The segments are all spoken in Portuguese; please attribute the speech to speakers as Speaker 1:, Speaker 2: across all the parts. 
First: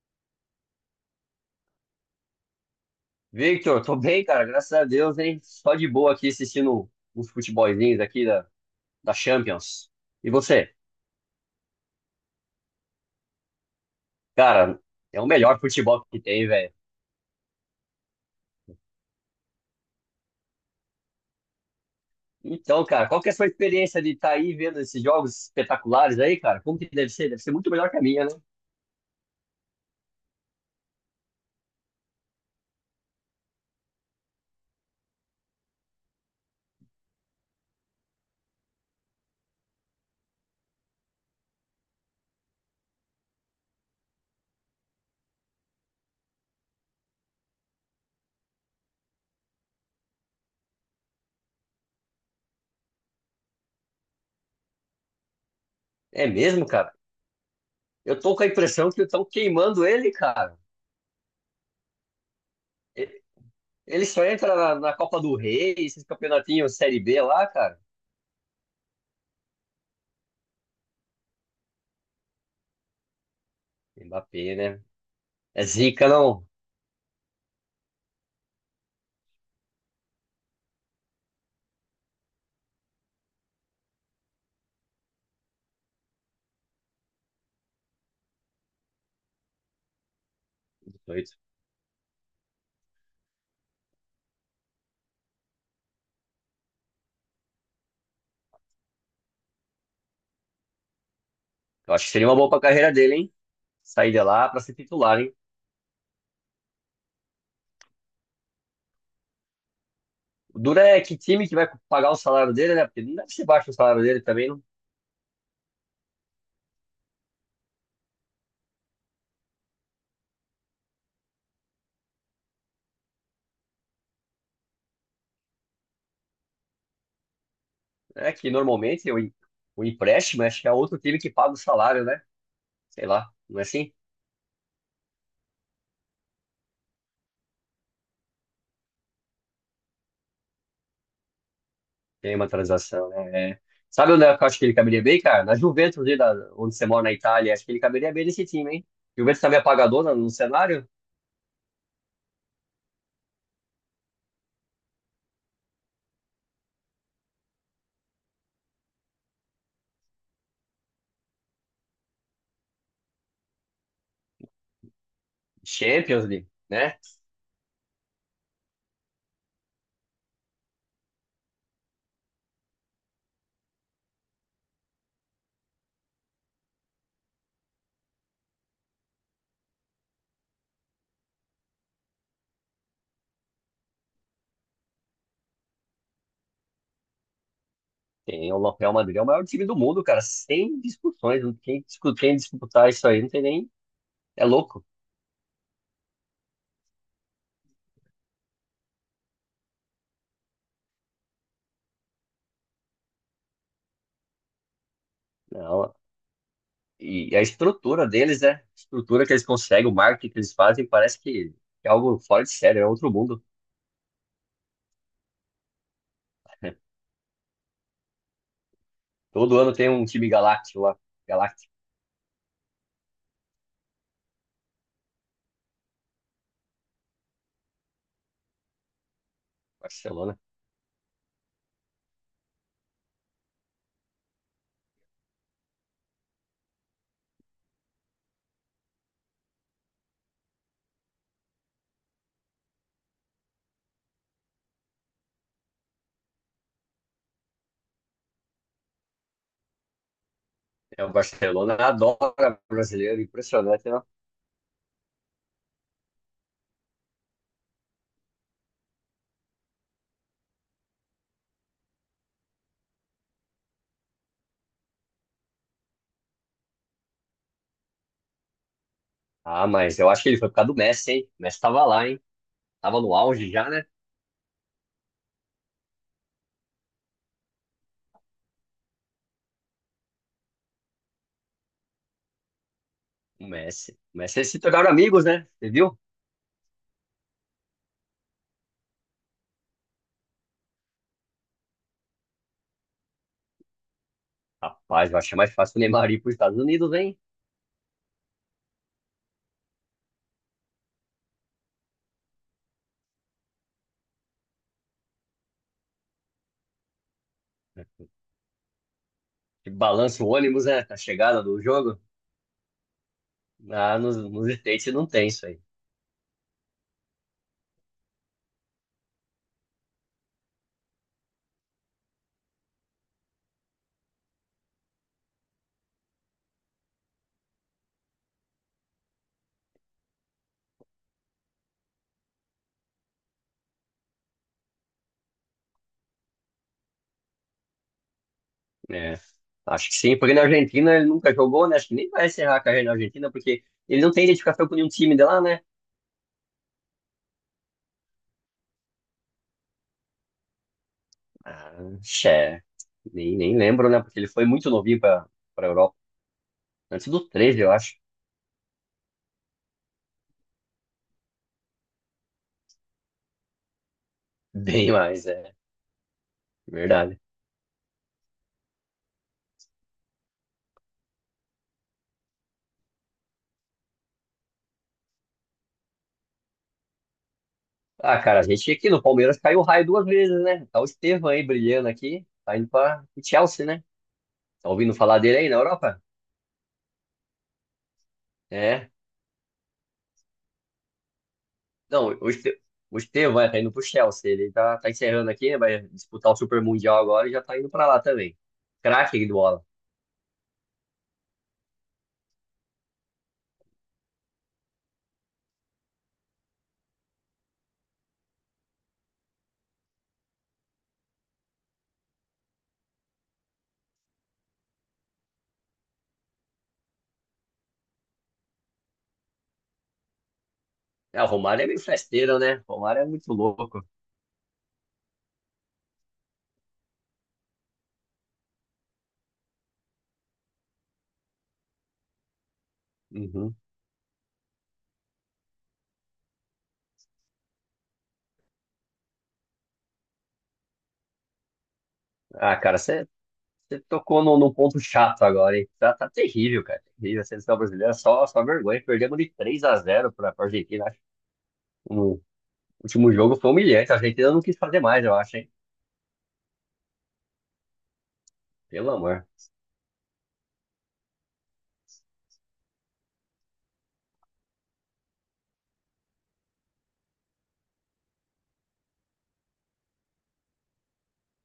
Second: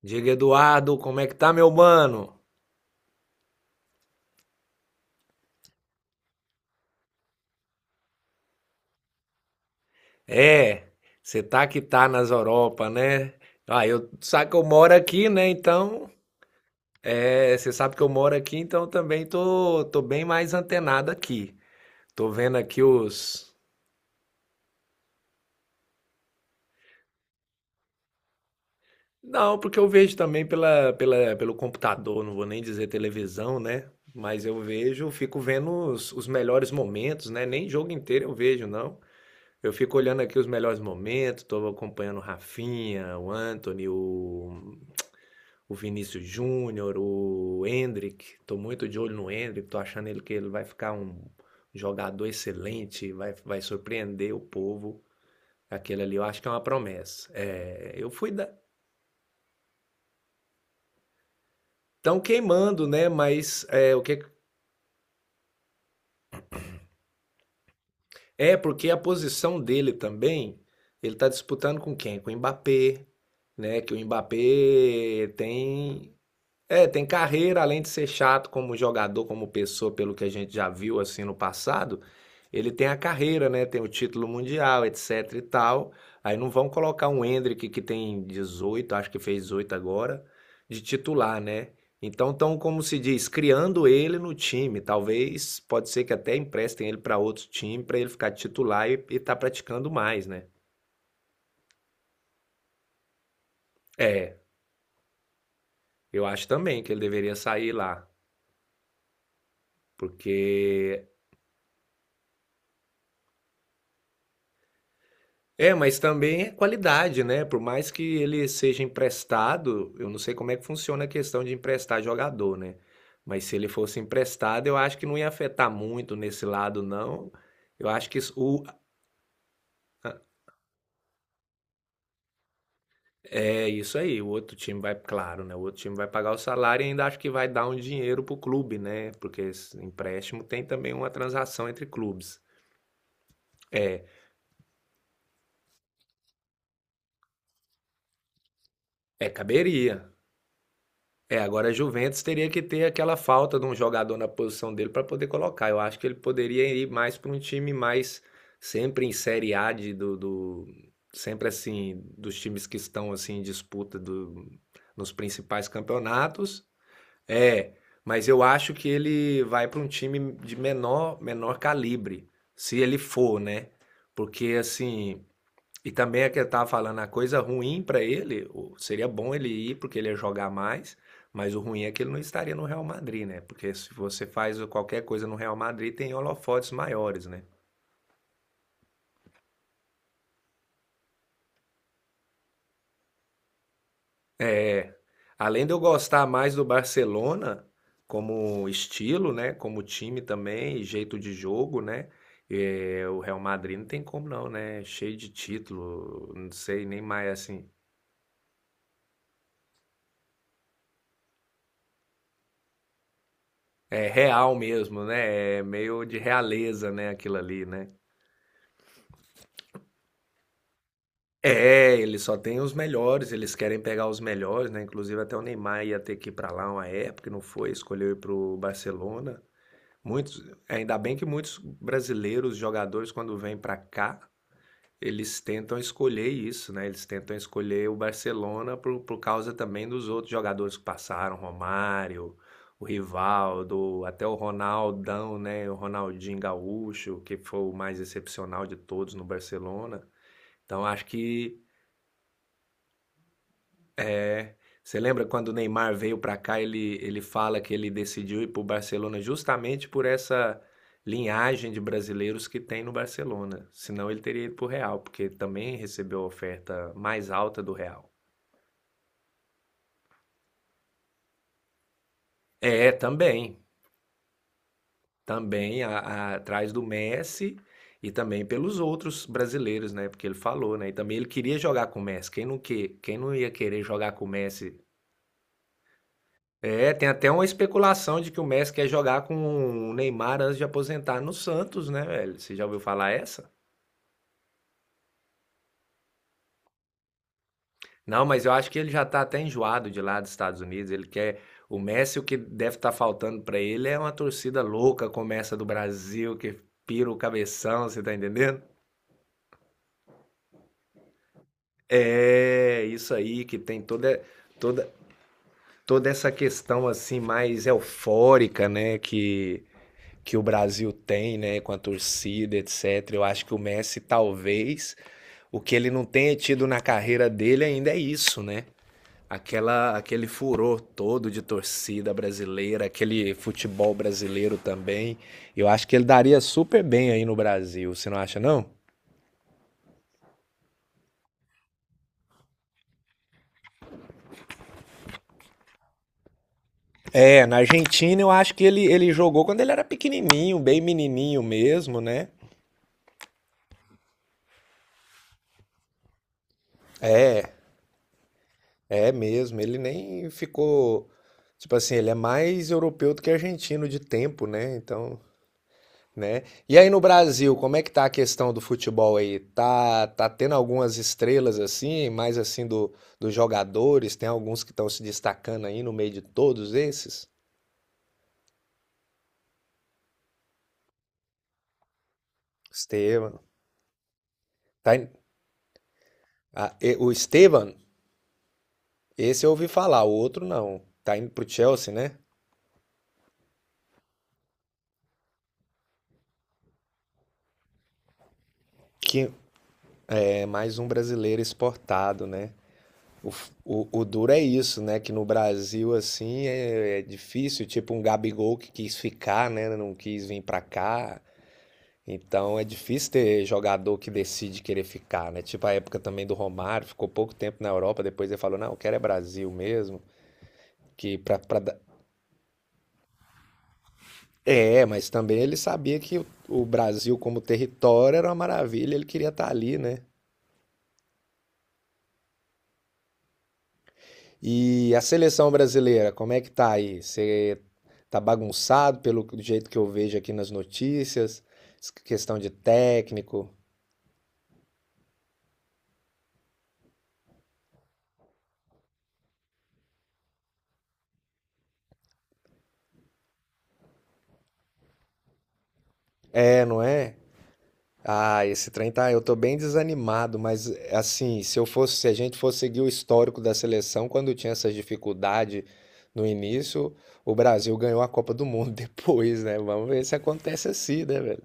Speaker 1: Diga, Eduardo, como é que tá, meu mano?
Speaker 2: Victor, tô bem, cara, graças a Deus, hein? Só de boa aqui assistindo uns futebolzinhos aqui da Champions. E você?
Speaker 1: É, você tá que tá nas Europa, né? Ah, eu sabe que eu
Speaker 2: Cara,
Speaker 1: moro
Speaker 2: é o
Speaker 1: aqui, né?
Speaker 2: melhor futebol
Speaker 1: Então,
Speaker 2: que tem, velho.
Speaker 1: é, você sabe que eu moro aqui, então também tô, bem mais antenado aqui. Tô vendo aqui
Speaker 2: Então, cara, qual que é a sua
Speaker 1: os.
Speaker 2: experiência de estar aí vendo esses jogos espetaculares aí, cara? Como que deve ser? Deve ser muito melhor que a minha, né?
Speaker 1: Não, porque eu vejo também pelo computador, não vou nem dizer televisão, né? Mas eu vejo, fico vendo os melhores momentos, né? Nem jogo inteiro eu vejo, não. Eu fico olhando aqui os melhores momentos, estou acompanhando o Rafinha, o Anthony, o Vinícius Júnior, o Endrick. Estou muito de olho no Endrick. Estou achando ele que ele vai ficar um jogador excelente, vai surpreender o povo. Aquele ali eu
Speaker 2: É
Speaker 1: acho que é uma
Speaker 2: mesmo, cara?
Speaker 1: promessa. É, eu
Speaker 2: Eu
Speaker 1: fui
Speaker 2: tô com a
Speaker 1: da...
Speaker 2: impressão que estão queimando ele, cara.
Speaker 1: tão queimando, né?
Speaker 2: E-
Speaker 1: Mas é, o
Speaker 2: Ele
Speaker 1: que
Speaker 2: só entra na Copa do Rei, esses campeonatinhos Série B lá, cara.
Speaker 1: é porque a posição dele também, ele está disputando com quem? Com o Mbappé, né? Que o
Speaker 2: Mbappé, né?
Speaker 1: Mbappé
Speaker 2: É zica,
Speaker 1: tem.
Speaker 2: não?
Speaker 1: É, tem carreira, além de ser chato como jogador, como pessoa, pelo que a gente já viu assim no passado, ele tem a carreira, né? Tem o título mundial, etc e tal. Aí não vão colocar um Endrick que tem 18, acho que fez 18 agora, de
Speaker 2: 18.
Speaker 1: titular, né? Então estão, como se diz, criando ele no time. Talvez, pode ser que até emprestem ele para outro time para ele ficar titular e estar praticando mais, né?
Speaker 2: Eu acho que seria uma boa pra carreira dele, hein? Sair de
Speaker 1: É,
Speaker 2: lá para ser titular, hein?
Speaker 1: eu acho também que ele deveria sair lá,
Speaker 2: O Dura é
Speaker 1: porque
Speaker 2: que time que vai pagar o salário dele, né? Porque não deve ser baixo o salário dele também, não.
Speaker 1: é, mas também é qualidade, né? Por mais que ele seja emprestado, eu não sei como é que funciona a questão de emprestar jogador, né? Mas se ele fosse emprestado, eu acho que não ia afetar muito nesse lado, não. Eu acho que isso,
Speaker 2: É que
Speaker 1: o-
Speaker 2: normalmente o empréstimo, acho que é outro time que paga o salário, né? Sei lá, não é
Speaker 1: é
Speaker 2: assim?
Speaker 1: isso aí. O outro time vai, claro, né? O outro time vai pagar o salário e ainda acho que vai dar um dinheiro pro clube, né? Porque esse empréstimo tem também uma transação entre
Speaker 2: Tem
Speaker 1: clubes.
Speaker 2: uma transação, né? É. Sabe onde eu acho que ele caberia bem, cara? Na Juventus, ali da, onde você mora na Itália, acho que ele caberia bem nesse time, hein?
Speaker 1: É,
Speaker 2: Juventus também é
Speaker 1: caberia.
Speaker 2: pagadora no cenário?
Speaker 1: É, agora a Juventus teria que ter aquela falta de um jogador na posição dele para poder colocar. Eu acho que ele poderia ir mais para um time mais sempre em Série A sempre assim dos times que estão assim em disputa do, nos principais
Speaker 2: Champions League,
Speaker 1: campeonatos.
Speaker 2: né?
Speaker 1: É, mas eu acho que ele vai para um time de menor calibre, se ele for, né? Porque assim, e também é que eu tava falando, a coisa ruim para ele, o- seria bom ele ir porque ele ia jogar mais, mas o ruim é que ele não estaria no Real Madrid, né? Porque se você faz qualquer coisa no Real Madrid, tem holofotes maiores, né?
Speaker 2: Tem o Real Madrid, é o maior time do mundo, cara, sem discussões, não tem, quem disputar isso aí, não tem nem. É louco.
Speaker 1: É, além de eu gostar mais do Barcelona como estilo, né? Como time também, e jeito de jogo, né? É, o Real Madrid não tem como não, né? Cheio de
Speaker 2: Não.
Speaker 1: título, não sei nem mais
Speaker 2: E a
Speaker 1: assim.
Speaker 2: estrutura deles, né? A estrutura que eles conseguem, o marketing que eles fazem, parece que é algo fora de série, é outro mundo.
Speaker 1: É real mesmo, né? É meio de realeza, né? Aquilo ali, né?
Speaker 2: Todo ano tem um time galáctico lá, galáctico.
Speaker 1: É, eles só têm os melhores, eles querem pegar os melhores, né? Inclusive até o Neymar ia ter que ir para lá uma época, e não foi, escolheu ir para o Barcelona.
Speaker 2: Barcelona.
Speaker 1: Muitos, ainda bem que muitos brasileiros jogadores quando vêm para cá, eles tentam escolher isso, né? Eles tentam escolher o Barcelona por causa também dos outros jogadores que passaram, Romário, o Rivaldo, até o Ronaldão, né? O Ronaldinho Gaúcho, que foi o mais excepcional de todos no Barcelona. Então acho
Speaker 2: É, o
Speaker 1: que
Speaker 2: Barcelona adora brasileiro, impressionante, né?
Speaker 1: você lembra quando o Neymar veio para cá, ele fala que ele decidiu ir para o Barcelona justamente por essa linhagem de brasileiros que tem no Barcelona. Senão ele teria ido para o Real, porque também recebeu a oferta mais alta do Real.
Speaker 2: Ah, mas eu acho que ele foi por causa do Messi, hein? O Messi tava lá, hein?
Speaker 1: É,
Speaker 2: Tava no auge
Speaker 1: também.
Speaker 2: já, né?
Speaker 1: Também atrás do Messi e também pelos outros brasileiros, né? Porque ele falou, né? E também ele queria jogar com o Messi. Quem não
Speaker 2: O
Speaker 1: ia querer
Speaker 2: Messi.
Speaker 1: jogar
Speaker 2: O
Speaker 1: com o
Speaker 2: Messi eles se
Speaker 1: Messi?
Speaker 2: tornaram amigos, né? Você viu?
Speaker 1: É, tem até uma especulação de que o Messi quer jogar com o Neymar antes de aposentar no Santos, né, velho? Você já ouviu falar essa?
Speaker 2: Rapaz, eu achei mais fácil o Neymar ir pros Estados Unidos, hein?
Speaker 1: Não, mas eu acho que ele já tá até enjoado de lá dos Estados Unidos. Ele quer. O Messi, o que deve estar faltando pra ele é uma torcida louca, como essa do Brasil, que pira o cabeção, você tá entendendo?
Speaker 2: Que balança o ônibus, né? A chegada do jogo.
Speaker 1: É, isso aí, que tem
Speaker 2: Ah, nos,
Speaker 1: toda,
Speaker 2: nos
Speaker 1: toda,
Speaker 2: States não tem isso aí.
Speaker 1: toda essa questão assim mais eufórica, né? Que o Brasil tem, né, com a torcida, etc. Eu acho que o Messi talvez o que ele não tenha tido na carreira dele ainda é isso, né? Aquele furor todo de torcida brasileira, aquele futebol brasileiro também. Eu acho que ele daria super bem aí no Brasil, você não acha, não?
Speaker 2: É, acho que sim, porque na Argentina ele nunca jogou, né? Acho que nem vai encerrar a carreira na Argentina, porque ele não tem identificação com nenhum time de lá, né?
Speaker 1: É, na Argentina eu acho que ele jogou quando ele era pequenininho, bem menininho
Speaker 2: Ah,
Speaker 1: mesmo, né?
Speaker 2: xé. Nem lembro, né? Porque ele foi muito novinho pra Europa. Antes do
Speaker 1: É,
Speaker 2: 13, eu acho.
Speaker 1: É mesmo, ele nem ficou. Tipo assim, ele é mais europeu do que argentino de tempo, né?
Speaker 2: Bem
Speaker 1: Então,
Speaker 2: mais, é
Speaker 1: né? E aí no
Speaker 2: verdade.
Speaker 1: Brasil, como é que tá a questão do futebol aí? Tá tendo algumas estrelas assim, mais assim dos jogadores? Tem alguns que estão se destacando aí no meio de todos esses?
Speaker 2: Ah, cara, a gente aqui no Palmeiras caiu o raio duas vezes, né? Tá o Estevão aí brilhando aqui, tá indo pra o
Speaker 1: Esteban.
Speaker 2: Chelsea, né? Tá
Speaker 1: Tá
Speaker 2: ouvindo falar
Speaker 1: in-
Speaker 2: dele aí na Europa?
Speaker 1: o Esteban,
Speaker 2: É.
Speaker 1: esse eu ouvi falar, o outro não. Tá indo pro Chelsea, né?
Speaker 2: Não, o Este- O Estevão vai tá indo pro Chelsea. Ele tá encerrando aqui, né? Vai disputar o Super Mundial agora e já tá indo pra lá também. Craque
Speaker 1: Que
Speaker 2: de bola.
Speaker 1: é mais um brasileiro exportado, né? O duro é isso, né? Que no Brasil, assim, é difícil. Tipo um Gabigol que quis ficar, né? Não quis vir pra cá. Então é difícil ter jogador que decide querer ficar, né? Tipo a época também do Romário, ficou pouco tempo na Europa, depois ele falou, não, eu quero é Brasil mesmo. Que
Speaker 2: É, o
Speaker 1: pra, pra...
Speaker 2: Romário é
Speaker 1: da-
Speaker 2: meio festeiro, né? O Romário é muito louco.
Speaker 1: é, mas também ele sabia que o Brasil como território era uma maravilha, ele queria estar ali, né?
Speaker 2: Uhum.
Speaker 1: E a seleção brasileira, como é que tá aí? Você tá bagunçado pelo jeito que eu vejo aqui nas notícias? Questão de
Speaker 2: Ah, cara, você
Speaker 1: técnico.
Speaker 2: tocou num ponto chato agora, hein? Tá, tá terrível, cara. Terrível. A seleção brasileira só, só vergonha. Perdemos de 3-0 pra Argentina, acho. No último jogo foi humilhante. A Argentina não quis fazer mais, eu acho, hein?
Speaker 1: É, não é? Ah, esse trem
Speaker 2: Pelo
Speaker 1: tá. Eu
Speaker 2: amor.
Speaker 1: tô bem desanimado, mas assim, se eu fosse, se a gente fosse seguir o histórico da seleção, quando tinha essas dificuldades no início, o Brasil ganhou a Copa do Mundo depois, né? Vamos ver se acontece assim, né, velho?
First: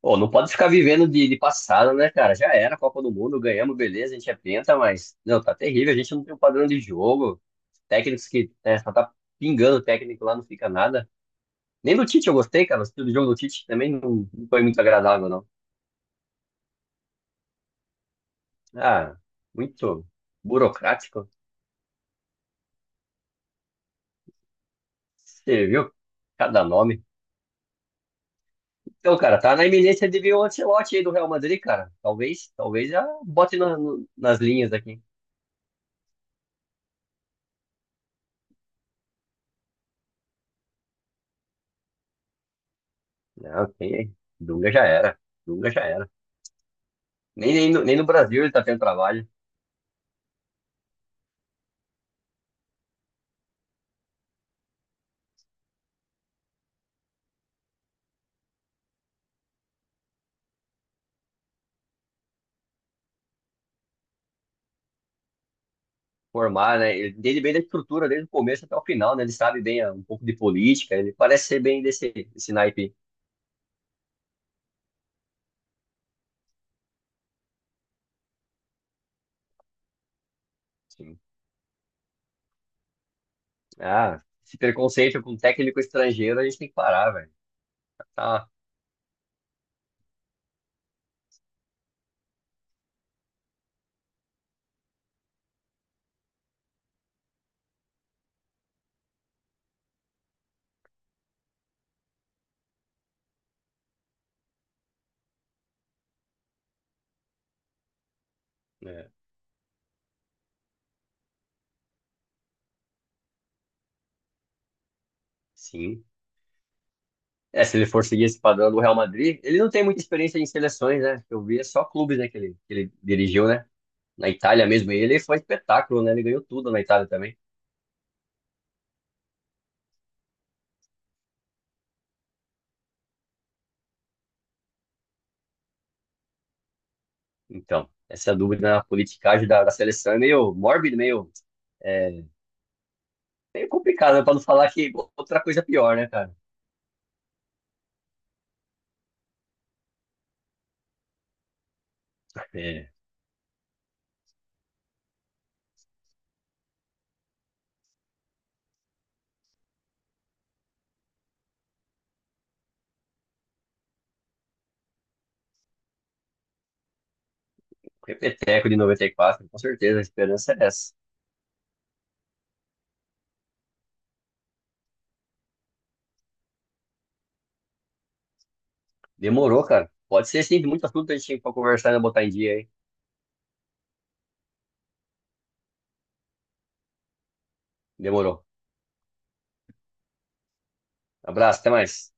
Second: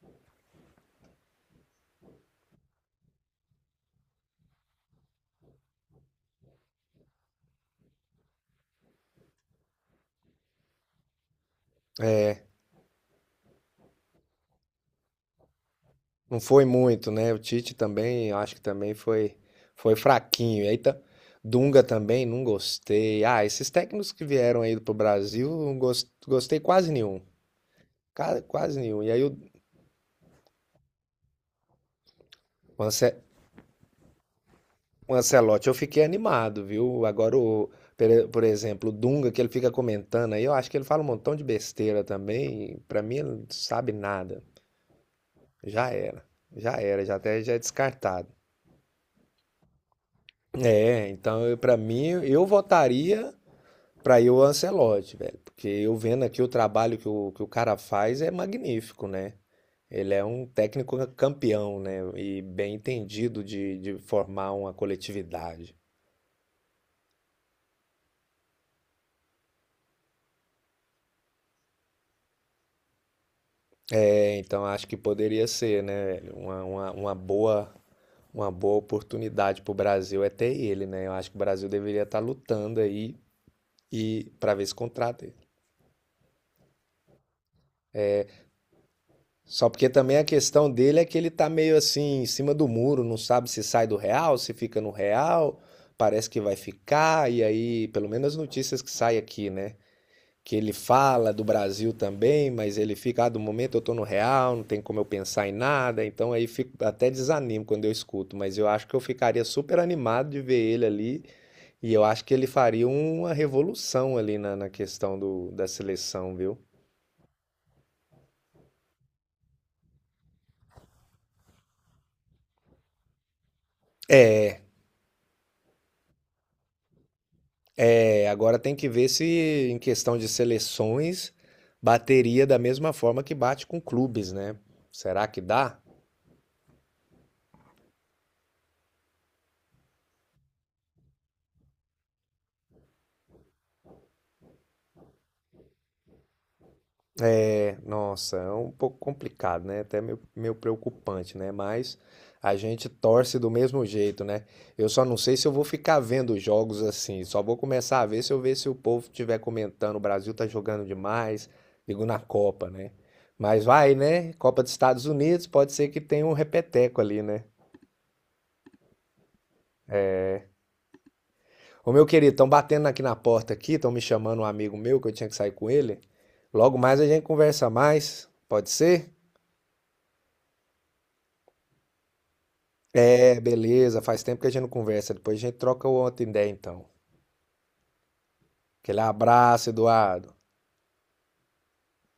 Speaker 2: Pô, não pode ficar vivendo de passado, né, cara? Já era a Copa do Mundo, ganhamos, beleza, a gente é penta, mas, não, tá terrível, a gente não tem um padrão de jogo. Técnicos que, né, só tá pingando o técnico lá, não fica nada. Nem do Tite eu gostei, cara, o estilo de jogo do Tite também não, não foi muito agradável, não.
Speaker 1: Não foi muito, né? O Tite também, eu acho que também
Speaker 2: Ah,
Speaker 1: foi
Speaker 2: muito
Speaker 1: fraquinho. E aí, tá-
Speaker 2: burocrático.
Speaker 1: Dunga também, não gostei. Ah, esses técnicos que vieram aí pro Brasil,
Speaker 2: Você
Speaker 1: não
Speaker 2: viu?
Speaker 1: gostei
Speaker 2: Cada
Speaker 1: quase
Speaker 2: nome.
Speaker 1: nenhum. Ca- quase nenhum. E
Speaker 2: Então,
Speaker 1: aí,
Speaker 2: cara, tá na iminência de vir o Ancelotti aí do Real Madrid, cara. Talvez,
Speaker 1: o
Speaker 2: talvez já
Speaker 1: Ance-
Speaker 2: bote nas linhas aqui.
Speaker 1: o Ancelotti, eu fiquei animado, viu? Agora, por exemplo, o Dunga, que ele fica comentando aí, eu acho que ele fala um montão de besteira também. E pra mim, ele não
Speaker 2: Não,
Speaker 1: sabe
Speaker 2: quem?
Speaker 1: nada.
Speaker 2: Dunga já era. Dunga já
Speaker 1: Já
Speaker 2: era.
Speaker 1: era. Já era, já até já é
Speaker 2: Nem no
Speaker 1: descartado.
Speaker 2: Brasil ele está tendo trabalho.
Speaker 1: É, então, eu- pra mim, eu votaria. Pra eu, o Ancelotti, velho. Porque eu vendo aqui o trabalho que o cara faz é magnífico, né? Ele é um técnico campeão, né? E bem entendido de formar uma coletividade.
Speaker 2: Formar, né? Ele entende bem da estrutura desde o começo até o final, né? Ele sabe bem, ah, um pouco de política, ele parece ser bem desse naipe.
Speaker 1: É, então acho que poderia ser, né, velho? Uma boa oportunidade pro Brasil é ter ele, né? Eu
Speaker 2: Sim.
Speaker 1: acho que o Brasil deveria estar lutando aí
Speaker 2: Ah,
Speaker 1: e para
Speaker 2: esse
Speaker 1: ver se
Speaker 2: preconceito
Speaker 1: contrata.
Speaker 2: com técnico estrangeiro a gente tem que parar, velho. Tá,
Speaker 1: Só porque também a questão dele é que ele tá meio assim, em cima do muro, não sabe se sai do Real, se fica no Real, parece que vai ficar, e aí, pelo menos as notícias que saem aqui, né? Que ele fala do Brasil também, mas ele fica, ah, do momento eu tô no Real, não tem como eu pensar em nada, então aí fico até desanimo quando eu escuto, mas eu acho que eu
Speaker 2: né?
Speaker 1: ficaria super animado de ver ele ali, e eu acho que ele faria uma revolução ali na questão da
Speaker 2: Sim.
Speaker 1: seleção, viu?
Speaker 2: É, se ele for seguir esse padrão do Real Madrid, ele não tem muita experiência em seleções, né? Eu vi é só clubes, né, que ele dirigiu, né? Na Itália mesmo, ele foi espetáculo, né? Ele ganhou tudo na Itália também.
Speaker 1: É, agora tem que ver se, em questão de seleções, bateria da mesma forma que bate com clubes, né? Será que dá?
Speaker 2: Então, essa dúvida na politicagem da seleção é meio mórbida, meio é, meio complicado, né? Pra não falar que outra coisa pior, né, cara?
Speaker 1: É, nossa, é um pouco complicado, né? Até meio preocupante, né? Mas a gente
Speaker 2: É,
Speaker 1: torce do mesmo jeito, né? Eu só não sei se eu vou ficar vendo jogos assim. Só vou começar a ver se eu ver se o povo estiver comentando. O Brasil tá jogando demais, digo na Copa, né? Mas vai, né? Copa dos Estados Unidos, pode ser que tenha um repeteco ali, né?
Speaker 2: o repeteco de 94, com certeza, a esperança é essa.
Speaker 1: Ô, meu querido, estão batendo aqui na porta aqui, estão me chamando um amigo meu que eu tinha que sair com ele. Logo mais a gente conversa mais, pode ser?
Speaker 2: Demorou, cara. Pode ser, sim, muito assunto a gente tem pra conversar e botar em dia aí.
Speaker 1: É, beleza, faz tempo que a gente não conversa, depois a gente troca outra ideia então.
Speaker 2: Demorou.
Speaker 1: Aquele abraço, Eduardo.
Speaker 2: Abraço, até mais.